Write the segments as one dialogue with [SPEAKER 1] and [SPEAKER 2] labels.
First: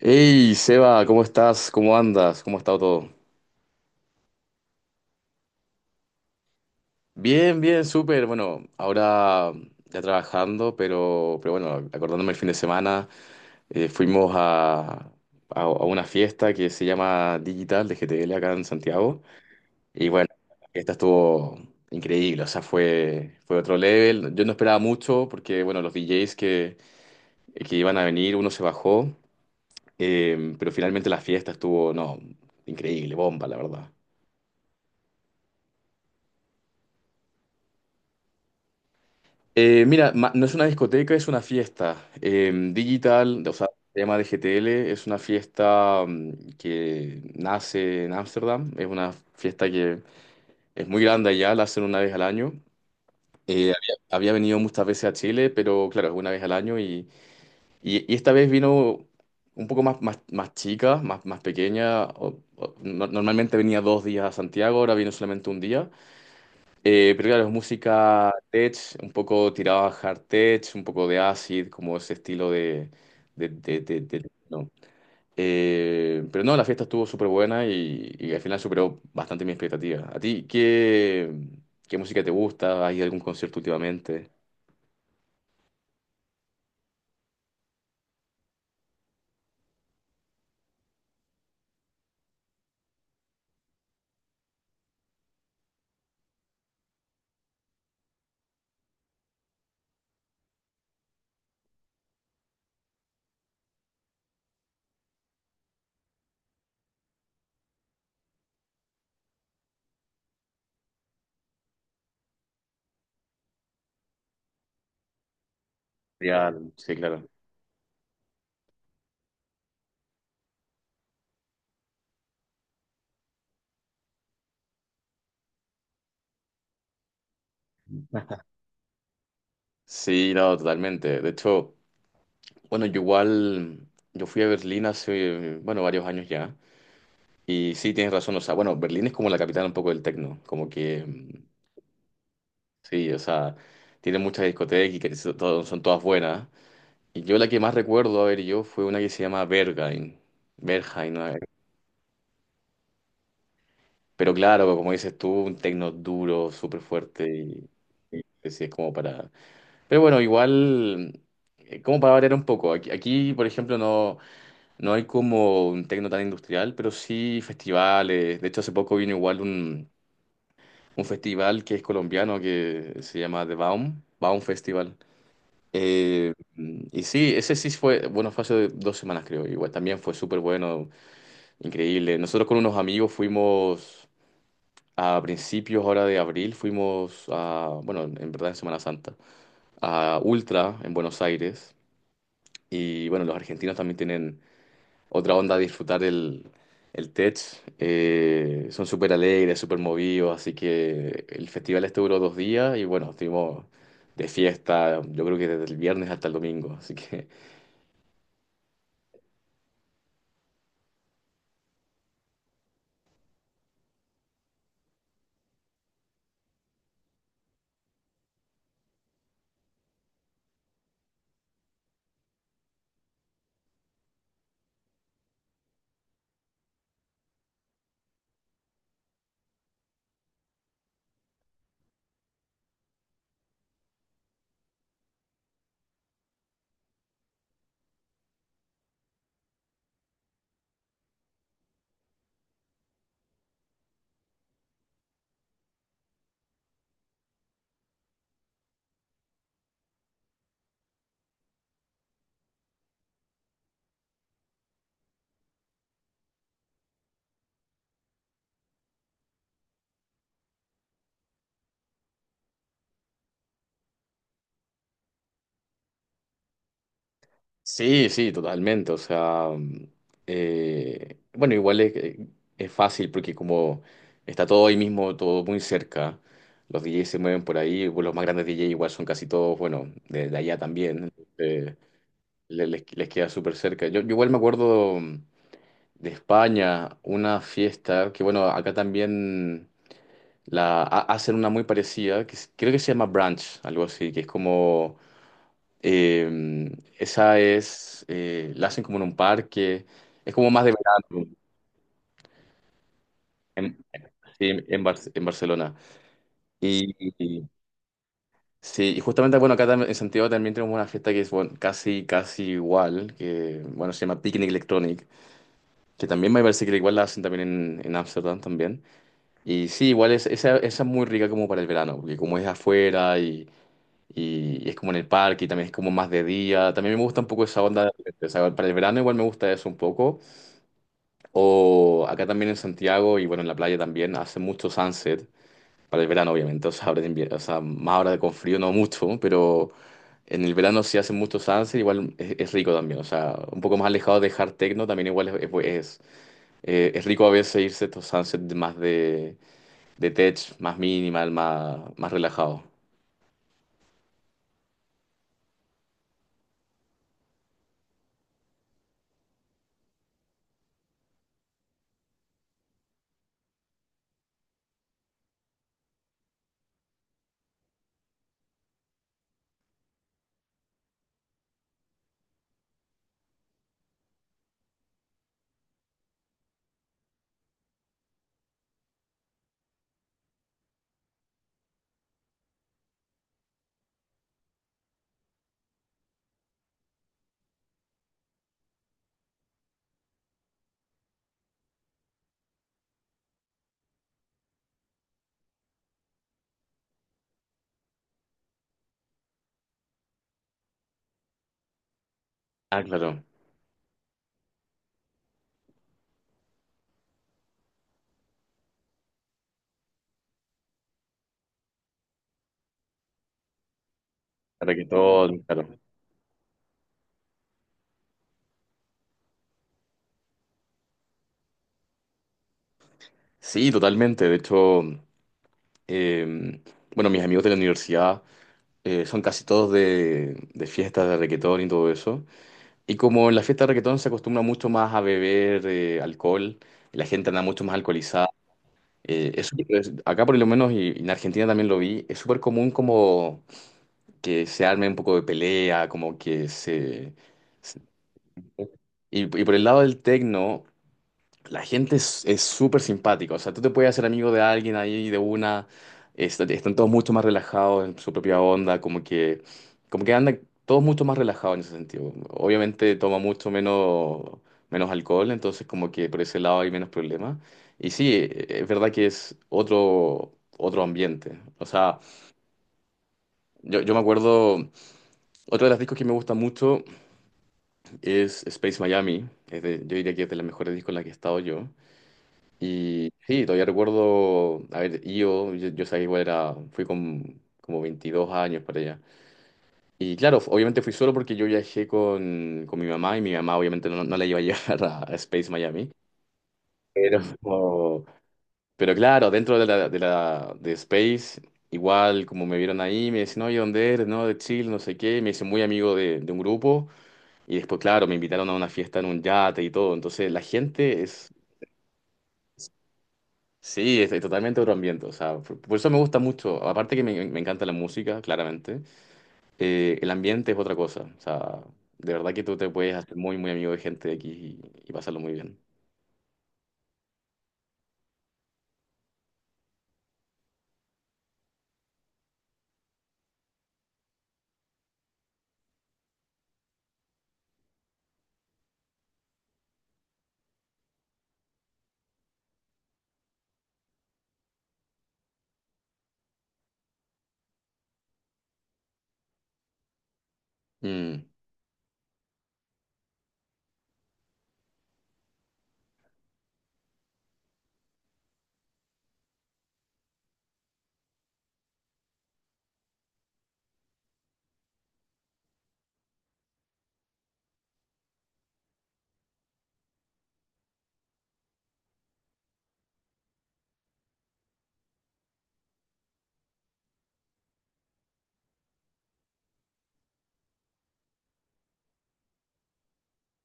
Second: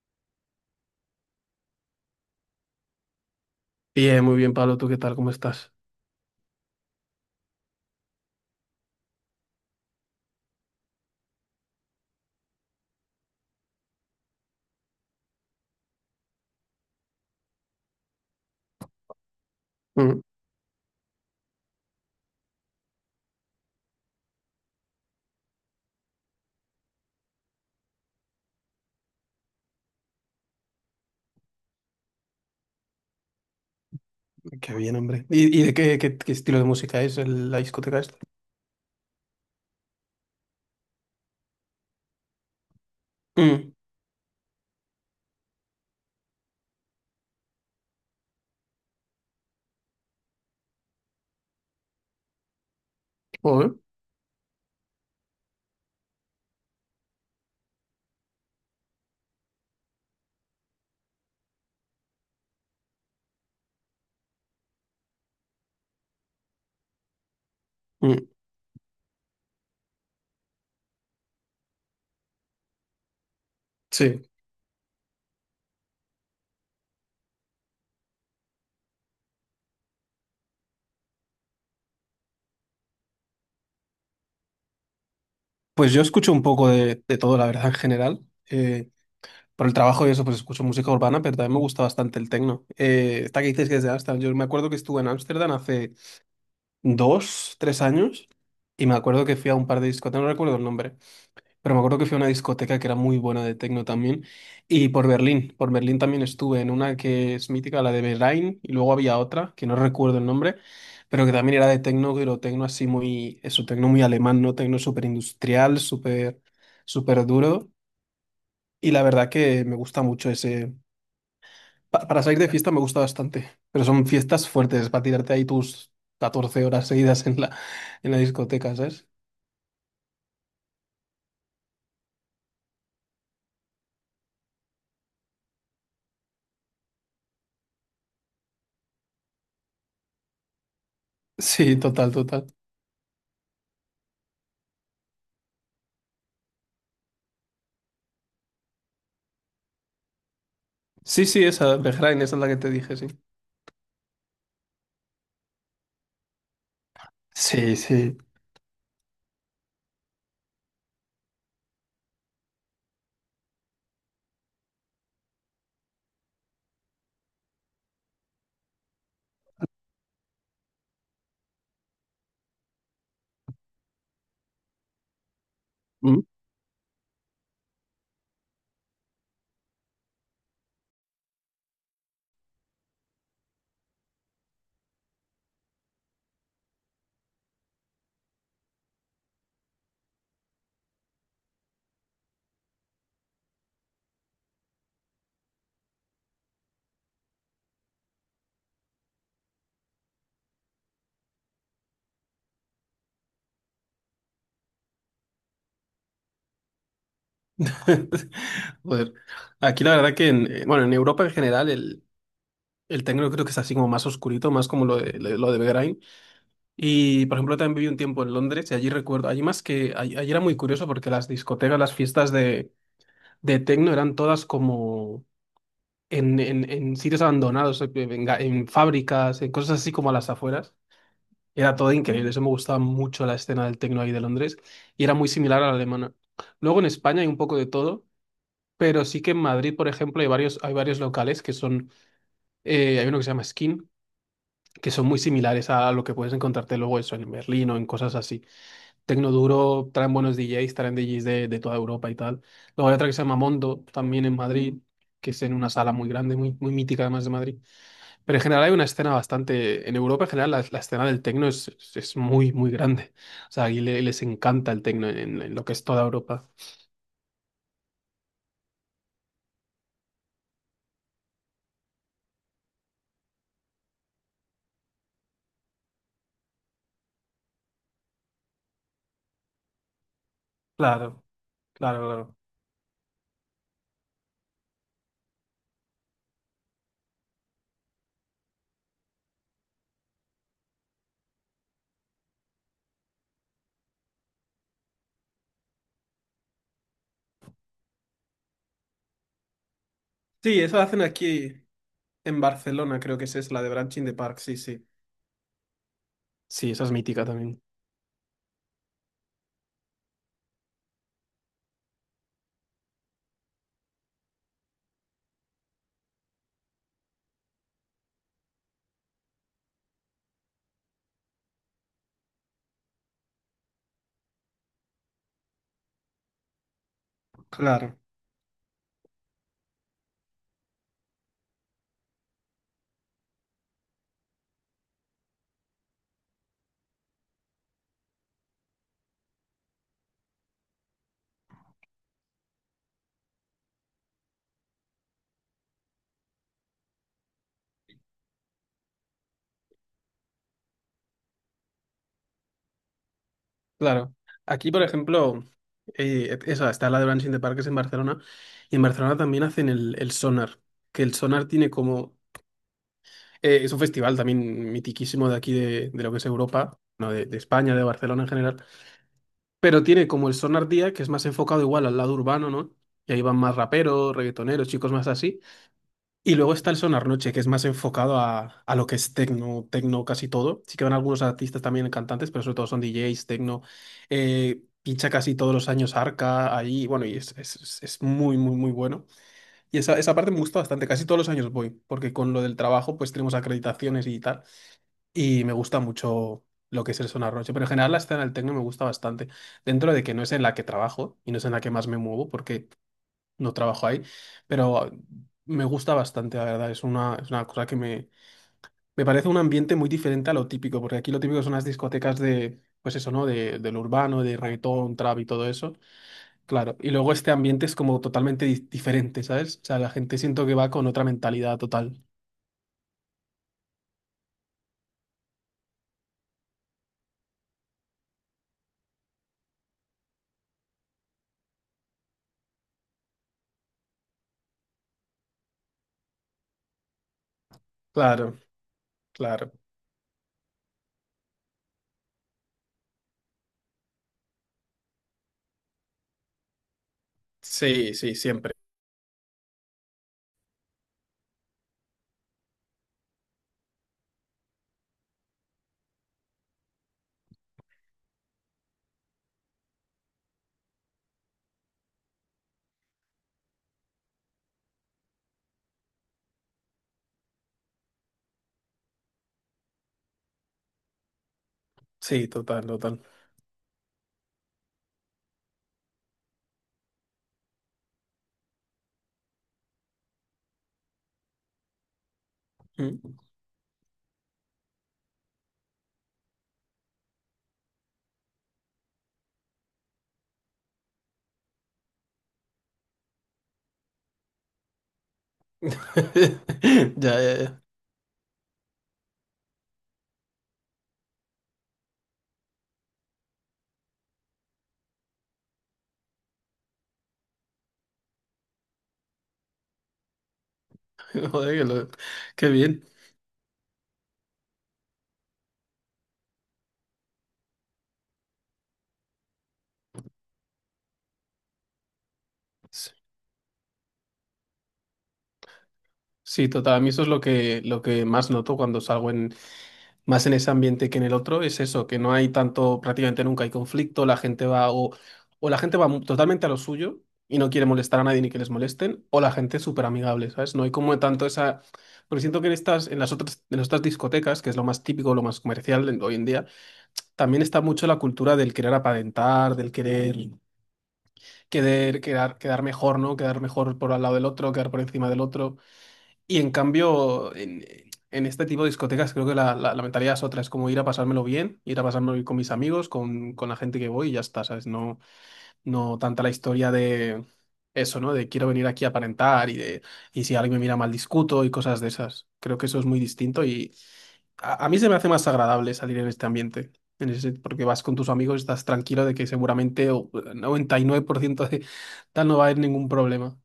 [SPEAKER 1] Hey, Seba, ¿cómo estás? ¿Cómo andas? ¿Cómo ha estado todo?
[SPEAKER 2] Bien, muy bien, Pablo. ¿Tú qué tal? ¿Cómo estás?
[SPEAKER 1] Bien, bien, súper. Bueno, ahora ya trabajando, pero bueno, acordándome el fin de semana, fuimos a una fiesta que se llama Digital de GTL acá en Santiago. Y
[SPEAKER 2] Mm,
[SPEAKER 1] bueno, la fiesta estuvo increíble, o sea, fue otro level. Yo no esperaba mucho porque, bueno, los DJs que iban a venir, uno se bajó, pero finalmente la fiesta estuvo, no, increíble, bomba, la verdad.
[SPEAKER 2] qué bien, hombre. ¿Y de qué estilo de música es la discoteca esta?
[SPEAKER 1] Mira, no es una discoteca, es una fiesta digital, o sea,
[SPEAKER 2] Mm,
[SPEAKER 1] se llama DGTL, es una fiesta que nace en Ámsterdam, es una fiesta que es muy grande allá, la hacen una vez al año.
[SPEAKER 2] joder.
[SPEAKER 1] Había venido muchas veces a Chile, pero claro, es una vez al año y, y esta vez vino un poco más chica, más pequeña. Normalmente venía 2 días a Santiago, ahora vino solamente un día. Pero claro, es
[SPEAKER 2] Mm,
[SPEAKER 1] música tech, un poco tirada a hard tech, un poco de acid, como ese estilo de... de- de- de-
[SPEAKER 2] sí.
[SPEAKER 1] de- No. Pero no, la fiesta estuvo súper buena y, al final superó bastante mi expectativa. ¿A ti qué música te gusta? ¿Hay algún concierto últimamente?
[SPEAKER 2] Pues yo escucho un poco de todo, la verdad, en general. Eh, por el trabajo y eso, pues escucho música urbana, pero también me gusta bastante el techno. Esta que dices que es de Ámsterdam. Yo me acuerdo que estuve en Ámsterdam hace 2, 3 años y me acuerdo que fui a un par de discotecas, no recuerdo el nombre. Pero me acuerdo que fui a una discoteca que era muy buena de techno también. Y por Berlín también estuve en una que es mítica, la de Berlín, y luego había otra, que no recuerdo el nombre, pero que también era de techno, pero techno así muy, eso, techno muy alemán, ¿no? Techno súper industrial, súper,
[SPEAKER 1] Real, sí,
[SPEAKER 2] súper
[SPEAKER 1] claro.
[SPEAKER 2] duro. Y la verdad que me gusta mucho ese. Para salir de fiesta me gusta bastante, pero son fiestas fuertes, para tirarte ahí tus 14 horas seguidas en la discoteca, ¿sabes?
[SPEAKER 1] Sí, no, totalmente. De hecho, bueno, yo igual, yo fui a Berlín hace, bueno, varios años ya. Y sí, tienes razón, o sea, bueno, Berlín es como la capital un poco del techno como que.
[SPEAKER 2] Sí, total, total.
[SPEAKER 1] Sí, o sea, tiene muchas discotecas y que son todas buenas. Y yo la que más recuerdo, a ver, yo fue una que se llama Berghain. Berghain, ¿no?
[SPEAKER 2] Sí, sí, esa, Berlín, esa es la que te dije, sí.
[SPEAKER 1] Pero claro, como dices tú, un techno duro, súper fuerte y,
[SPEAKER 2] Sí, sí.
[SPEAKER 1] es como para. Pero bueno, igual, como para variar un poco. Aquí, por ejemplo, no hay como un techno tan industrial, pero sí festivales. De hecho, hace poco vino igual un festival que es colombiano que se llama The Baum, Baum Festival.
[SPEAKER 2] Mm.
[SPEAKER 1] Eh, y sí, ese sí fue, bueno, fue hace 2 semanas creo, igual también fue súper bueno, increíble. Nosotros con unos amigos fuimos a principios ahora de abril, fuimos a, bueno, en verdad en Semana Santa, a Ultra en Buenos Aires. Y bueno, los argentinos también tienen otra onda de disfrutar el, Tech. Son súper alegres, súper movidos, así que el festival este duró 2 días y bueno, estuvimos de fiesta, yo creo que desde el viernes hasta el domingo, así que.
[SPEAKER 2] Joder. Aquí la verdad que bueno, en Europa en general el techno creo que es así como más oscurito, más como lo de Begrain. Y por ejemplo también viví un tiempo en Londres y allí recuerdo, allí más que, allí era muy curioso porque las discotecas, las fiestas de techno eran todas como en sitios abandonados, en fábricas, en cosas así como a las afueras. Era todo increíble, eso me gustaba mucho la escena del techno ahí de Londres y era muy similar a la alemana. Luego en España hay un poco de todo, pero sí que en Madrid, por ejemplo, hay varios locales que son, hay uno que se llama Skin, que son muy similares a lo que puedes encontrarte luego eso en Berlín o en cosas así. Tecnoduro traen buenos DJs, traen DJs de toda Europa y tal. Luego hay otra que se llama Mondo, también en Madrid, que es en una sala muy grande, muy, muy mítica además de Madrid. Pero en general hay una escena bastante, en Europa en general la escena del tecno es muy, muy grande. O sea, aquí les encanta el tecno en lo que es toda Europa.
[SPEAKER 1] Sí, sí, totalmente. O sea, bueno, igual es fácil porque como está todo ahí mismo, todo muy cerca, los DJs se mueven por ahí, bueno, los más grandes DJs igual son casi todos, bueno, de allá también,
[SPEAKER 2] Claro,
[SPEAKER 1] eh,
[SPEAKER 2] claro.
[SPEAKER 1] les queda súper cerca. Yo igual me acuerdo de España, una fiesta que bueno, acá también la hacen una muy parecida, creo que se llama brunch, algo así, que es como eh, la hacen como en un parque, es como
[SPEAKER 2] Sí,
[SPEAKER 1] más de
[SPEAKER 2] eso hacen
[SPEAKER 1] verano.
[SPEAKER 2] aquí. En Barcelona creo que esa es la de
[SPEAKER 1] en,
[SPEAKER 2] Branching the Park,
[SPEAKER 1] sí,
[SPEAKER 2] sí, sí.
[SPEAKER 1] En Barcelona.
[SPEAKER 2] Sí, esa es
[SPEAKER 1] Y,
[SPEAKER 2] mítica
[SPEAKER 1] y-
[SPEAKER 2] también.
[SPEAKER 1] sí, y justamente, bueno, acá en Santiago también tenemos una fiesta que es bueno, casi, casi igual, que bueno, se llama Picnic Electronic, que también me parece que igual la hacen también en, Ámsterdam también. Y sí, igual es, esa es muy rica como para el verano, porque como es afuera y, y es como en el parque y también es como más de día, también me gusta un poco esa
[SPEAKER 2] Claro,
[SPEAKER 1] onda, o sea, para el verano igual me gusta eso un poco. O acá también en Santiago y bueno, en la playa también hace mucho sunset, para el verano obviamente, o sea, ahora de invierno, o sea, más ahora con frío no mucho, pero en el verano sí hace mucho sunset, igual es rico también, o sea, un poco más alejado de hard techno también igual es rico a veces irse a estos sunsets más de tech, más minimal, más relajado.
[SPEAKER 2] claro. Aquí, por ejemplo, está la de Branching the Park, que es en Barcelona, y en Barcelona también hacen el Sonar, que el Sonar tiene como. Es un festival también mitiquísimo de aquí, de lo que es Europa, no, de España, de Barcelona en general, pero tiene como el Sonar Día, que es más enfocado igual al lado urbano, ¿no? Y ahí van más raperos, reggaetoneros, chicos más así. Y luego está el Sonar Noche, que es más enfocado a lo que es techno, techno casi todo. Sí que van algunos artistas también cantantes, pero sobre todo son DJs, techno. Pincha casi todos los años Arca ahí, bueno, y es, es muy, muy, muy bueno. Y esa parte me gusta bastante, casi todos los años voy, porque con lo del trabajo pues tenemos acreditaciones y tal, y me gusta mucho lo que es el Sonar Noche, pero en general la escena del techno me gusta bastante, dentro de que no es en la que trabajo y no es en la que más me muevo, porque
[SPEAKER 1] Ah, claro,
[SPEAKER 2] no trabajo ahí, pero me gusta bastante, la verdad. Es una cosa que me parece un ambiente muy diferente a lo típico, porque aquí lo típico son las discotecas de, pues eso, ¿no? De, del urbano, de reggaetón, trap y
[SPEAKER 1] todo
[SPEAKER 2] todo eso.
[SPEAKER 1] claro.
[SPEAKER 2] Claro, y luego este ambiente es como totalmente diferente, ¿sabes? O sea, la gente siento que va con otra mentalidad total.
[SPEAKER 1] Sí, totalmente, de hecho, eh, bueno, mis amigos de la universidad. Son casi todos de fiestas de reguetón y todo eso. Y como en la fiesta de reguetón se acostumbra mucho más a beber alcohol, y la gente anda mucho más alcoholizada.
[SPEAKER 2] Claro, claro.
[SPEAKER 1] Acá por lo menos y, en Argentina también lo vi, es súper común como que se arme un poco de pelea. Como que se... se-
[SPEAKER 2] Sí, sí, siempre.
[SPEAKER 1] Y, por el lado del tecno, la gente es súper simpática, o sea, tú te puedes hacer amigo de alguien ahí de una, están todos mucho más relajados en su propia onda, como que andan todos mucho más relajados en ese sentido. Obviamente toma mucho menos alcohol, entonces como que por ese lado hay menos problemas. Y sí, es verdad que es otro ambiente. O sea,
[SPEAKER 2] Sí, total, total.
[SPEAKER 1] yo me acuerdo, otro de los discos que me gusta mucho es Space Miami, yo diría que es de las mejores discos en las que he estado yo. Y
[SPEAKER 2] Mm.
[SPEAKER 1] sí, todavía recuerdo, a ver, IO, yo sabía igual era, fui con como 22 años para allá. Y claro, obviamente fui solo porque yo viajé con mi mamá y mi mamá obviamente no la iba a llevar a Space Miami.
[SPEAKER 2] Ya,
[SPEAKER 1] Pero,
[SPEAKER 2] ya, ya.
[SPEAKER 1] pero claro, dentro de la de Space, igual como me vieron ahí, me decían, oye, ¿dónde eres? No, de Chile, no sé qué. Me hice muy amigo de un grupo. Y después, claro, me invitaron a una fiesta en un yate y todo. Entonces, la gente es.
[SPEAKER 2] Joder, que qué bien.
[SPEAKER 1] Sí, estoy totalmente otro ambiente, o sea, por eso me gusta mucho, aparte que me encanta la música, claramente, el ambiente es otra cosa, o sea, de verdad que tú te puedes hacer muy, muy amigo de gente de aquí y, pasarlo muy bien.
[SPEAKER 2] Sí, total. A mí eso es lo que, más noto cuando salgo más en ese ambiente que en el otro, es eso, que no hay tanto, prácticamente nunca hay conflicto, la gente va o la gente va totalmente a lo suyo y no quiere molestar a nadie ni que les molesten, o la gente es súper amigable, ¿sabes? No hay como tanto esa. Porque siento que en las otras discotecas, que es lo más típico, lo más comercial hoy en día, también está mucho la cultura del querer aparentar, del querer,
[SPEAKER 1] Mm,
[SPEAKER 2] querer quedar, quedar mejor, ¿no? Quedar mejor por al lado del otro, quedar por encima del otro. Y en cambio, en este tipo de discotecas creo que la mentalidad es otra, es como ir a pasármelo bien, ir a pasármelo bien con mis amigos, con la gente que voy y ya está, ¿sabes? No, no tanta la historia de eso, ¿no? De quiero venir aquí a aparentar y de y si alguien me mira mal discuto y cosas de esas. Creo que eso es muy distinto y a mí se me hace más agradable salir en este ambiente. En ese, porque vas con tus amigos, estás tranquilo de que seguramente el 99% de tal no va a haber ningún problema.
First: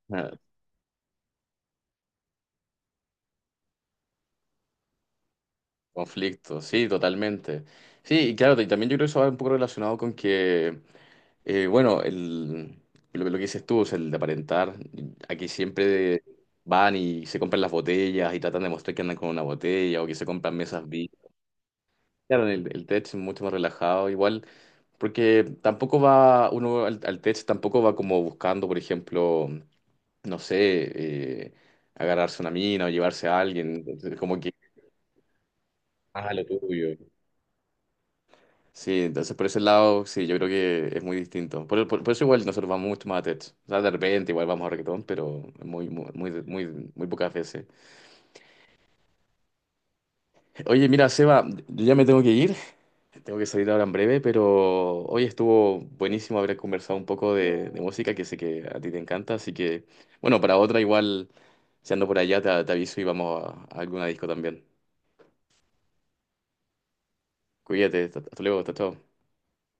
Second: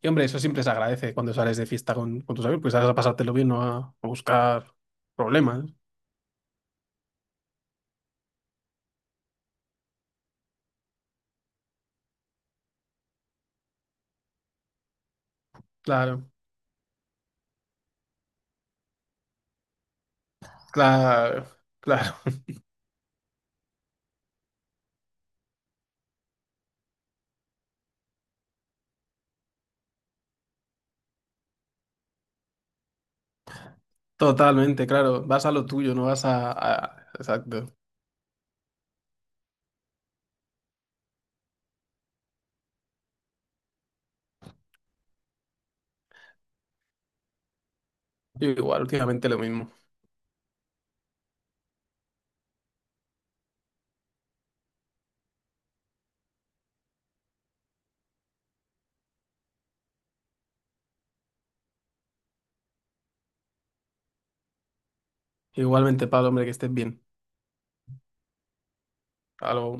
[SPEAKER 2] Y hombre,
[SPEAKER 1] ah,
[SPEAKER 2] eso siempre se agradece cuando sales de fiesta con tus amigos, pues sales a pasártelo bien, no a buscar problemas.
[SPEAKER 1] conflicto, sí, totalmente. Sí, y claro, y también yo creo que eso va un poco relacionado con que, bueno, lo que dices tú, es el de aparentar, aquí siempre
[SPEAKER 2] Claro,
[SPEAKER 1] van y se compran las botellas y tratan de mostrar que andan con una botella o que se compran mesas.
[SPEAKER 2] claro, claro.
[SPEAKER 1] Claro, el tech es mucho más relajado, igual, porque tampoco va, uno al tech tampoco va como buscando, por ejemplo, no sé, eh, agarrarse una mina o llevarse a alguien, entonces, como que,
[SPEAKER 2] Totalmente, claro. Vas a lo tuyo, no vas
[SPEAKER 1] ah, lo
[SPEAKER 2] a.
[SPEAKER 1] tuyo.
[SPEAKER 2] Exacto.
[SPEAKER 1] Sí, entonces por ese lado, sí, yo creo que es muy distinto. Por eso igual nosotros vamos mucho más a tech. O sea, de repente igual vamos a reggaetón, pero muy, muy, muy, muy, muy pocas veces.
[SPEAKER 2] Yo igual, últimamente lo mismo.
[SPEAKER 1] Oye, mira, Seba, yo ya me tengo que ir. Tengo que salir ahora en breve, pero hoy estuvo buenísimo haber conversado un poco de música, que sé que a ti te encanta, así que, bueno, para otra igual, si ando por allá, te aviso y vamos a alguna disco también.
[SPEAKER 2] Igualmente, Pablo, hombre, que estés bien.
[SPEAKER 1] Cuídate, hasta luego, hasta chao.
[SPEAKER 2] Algo.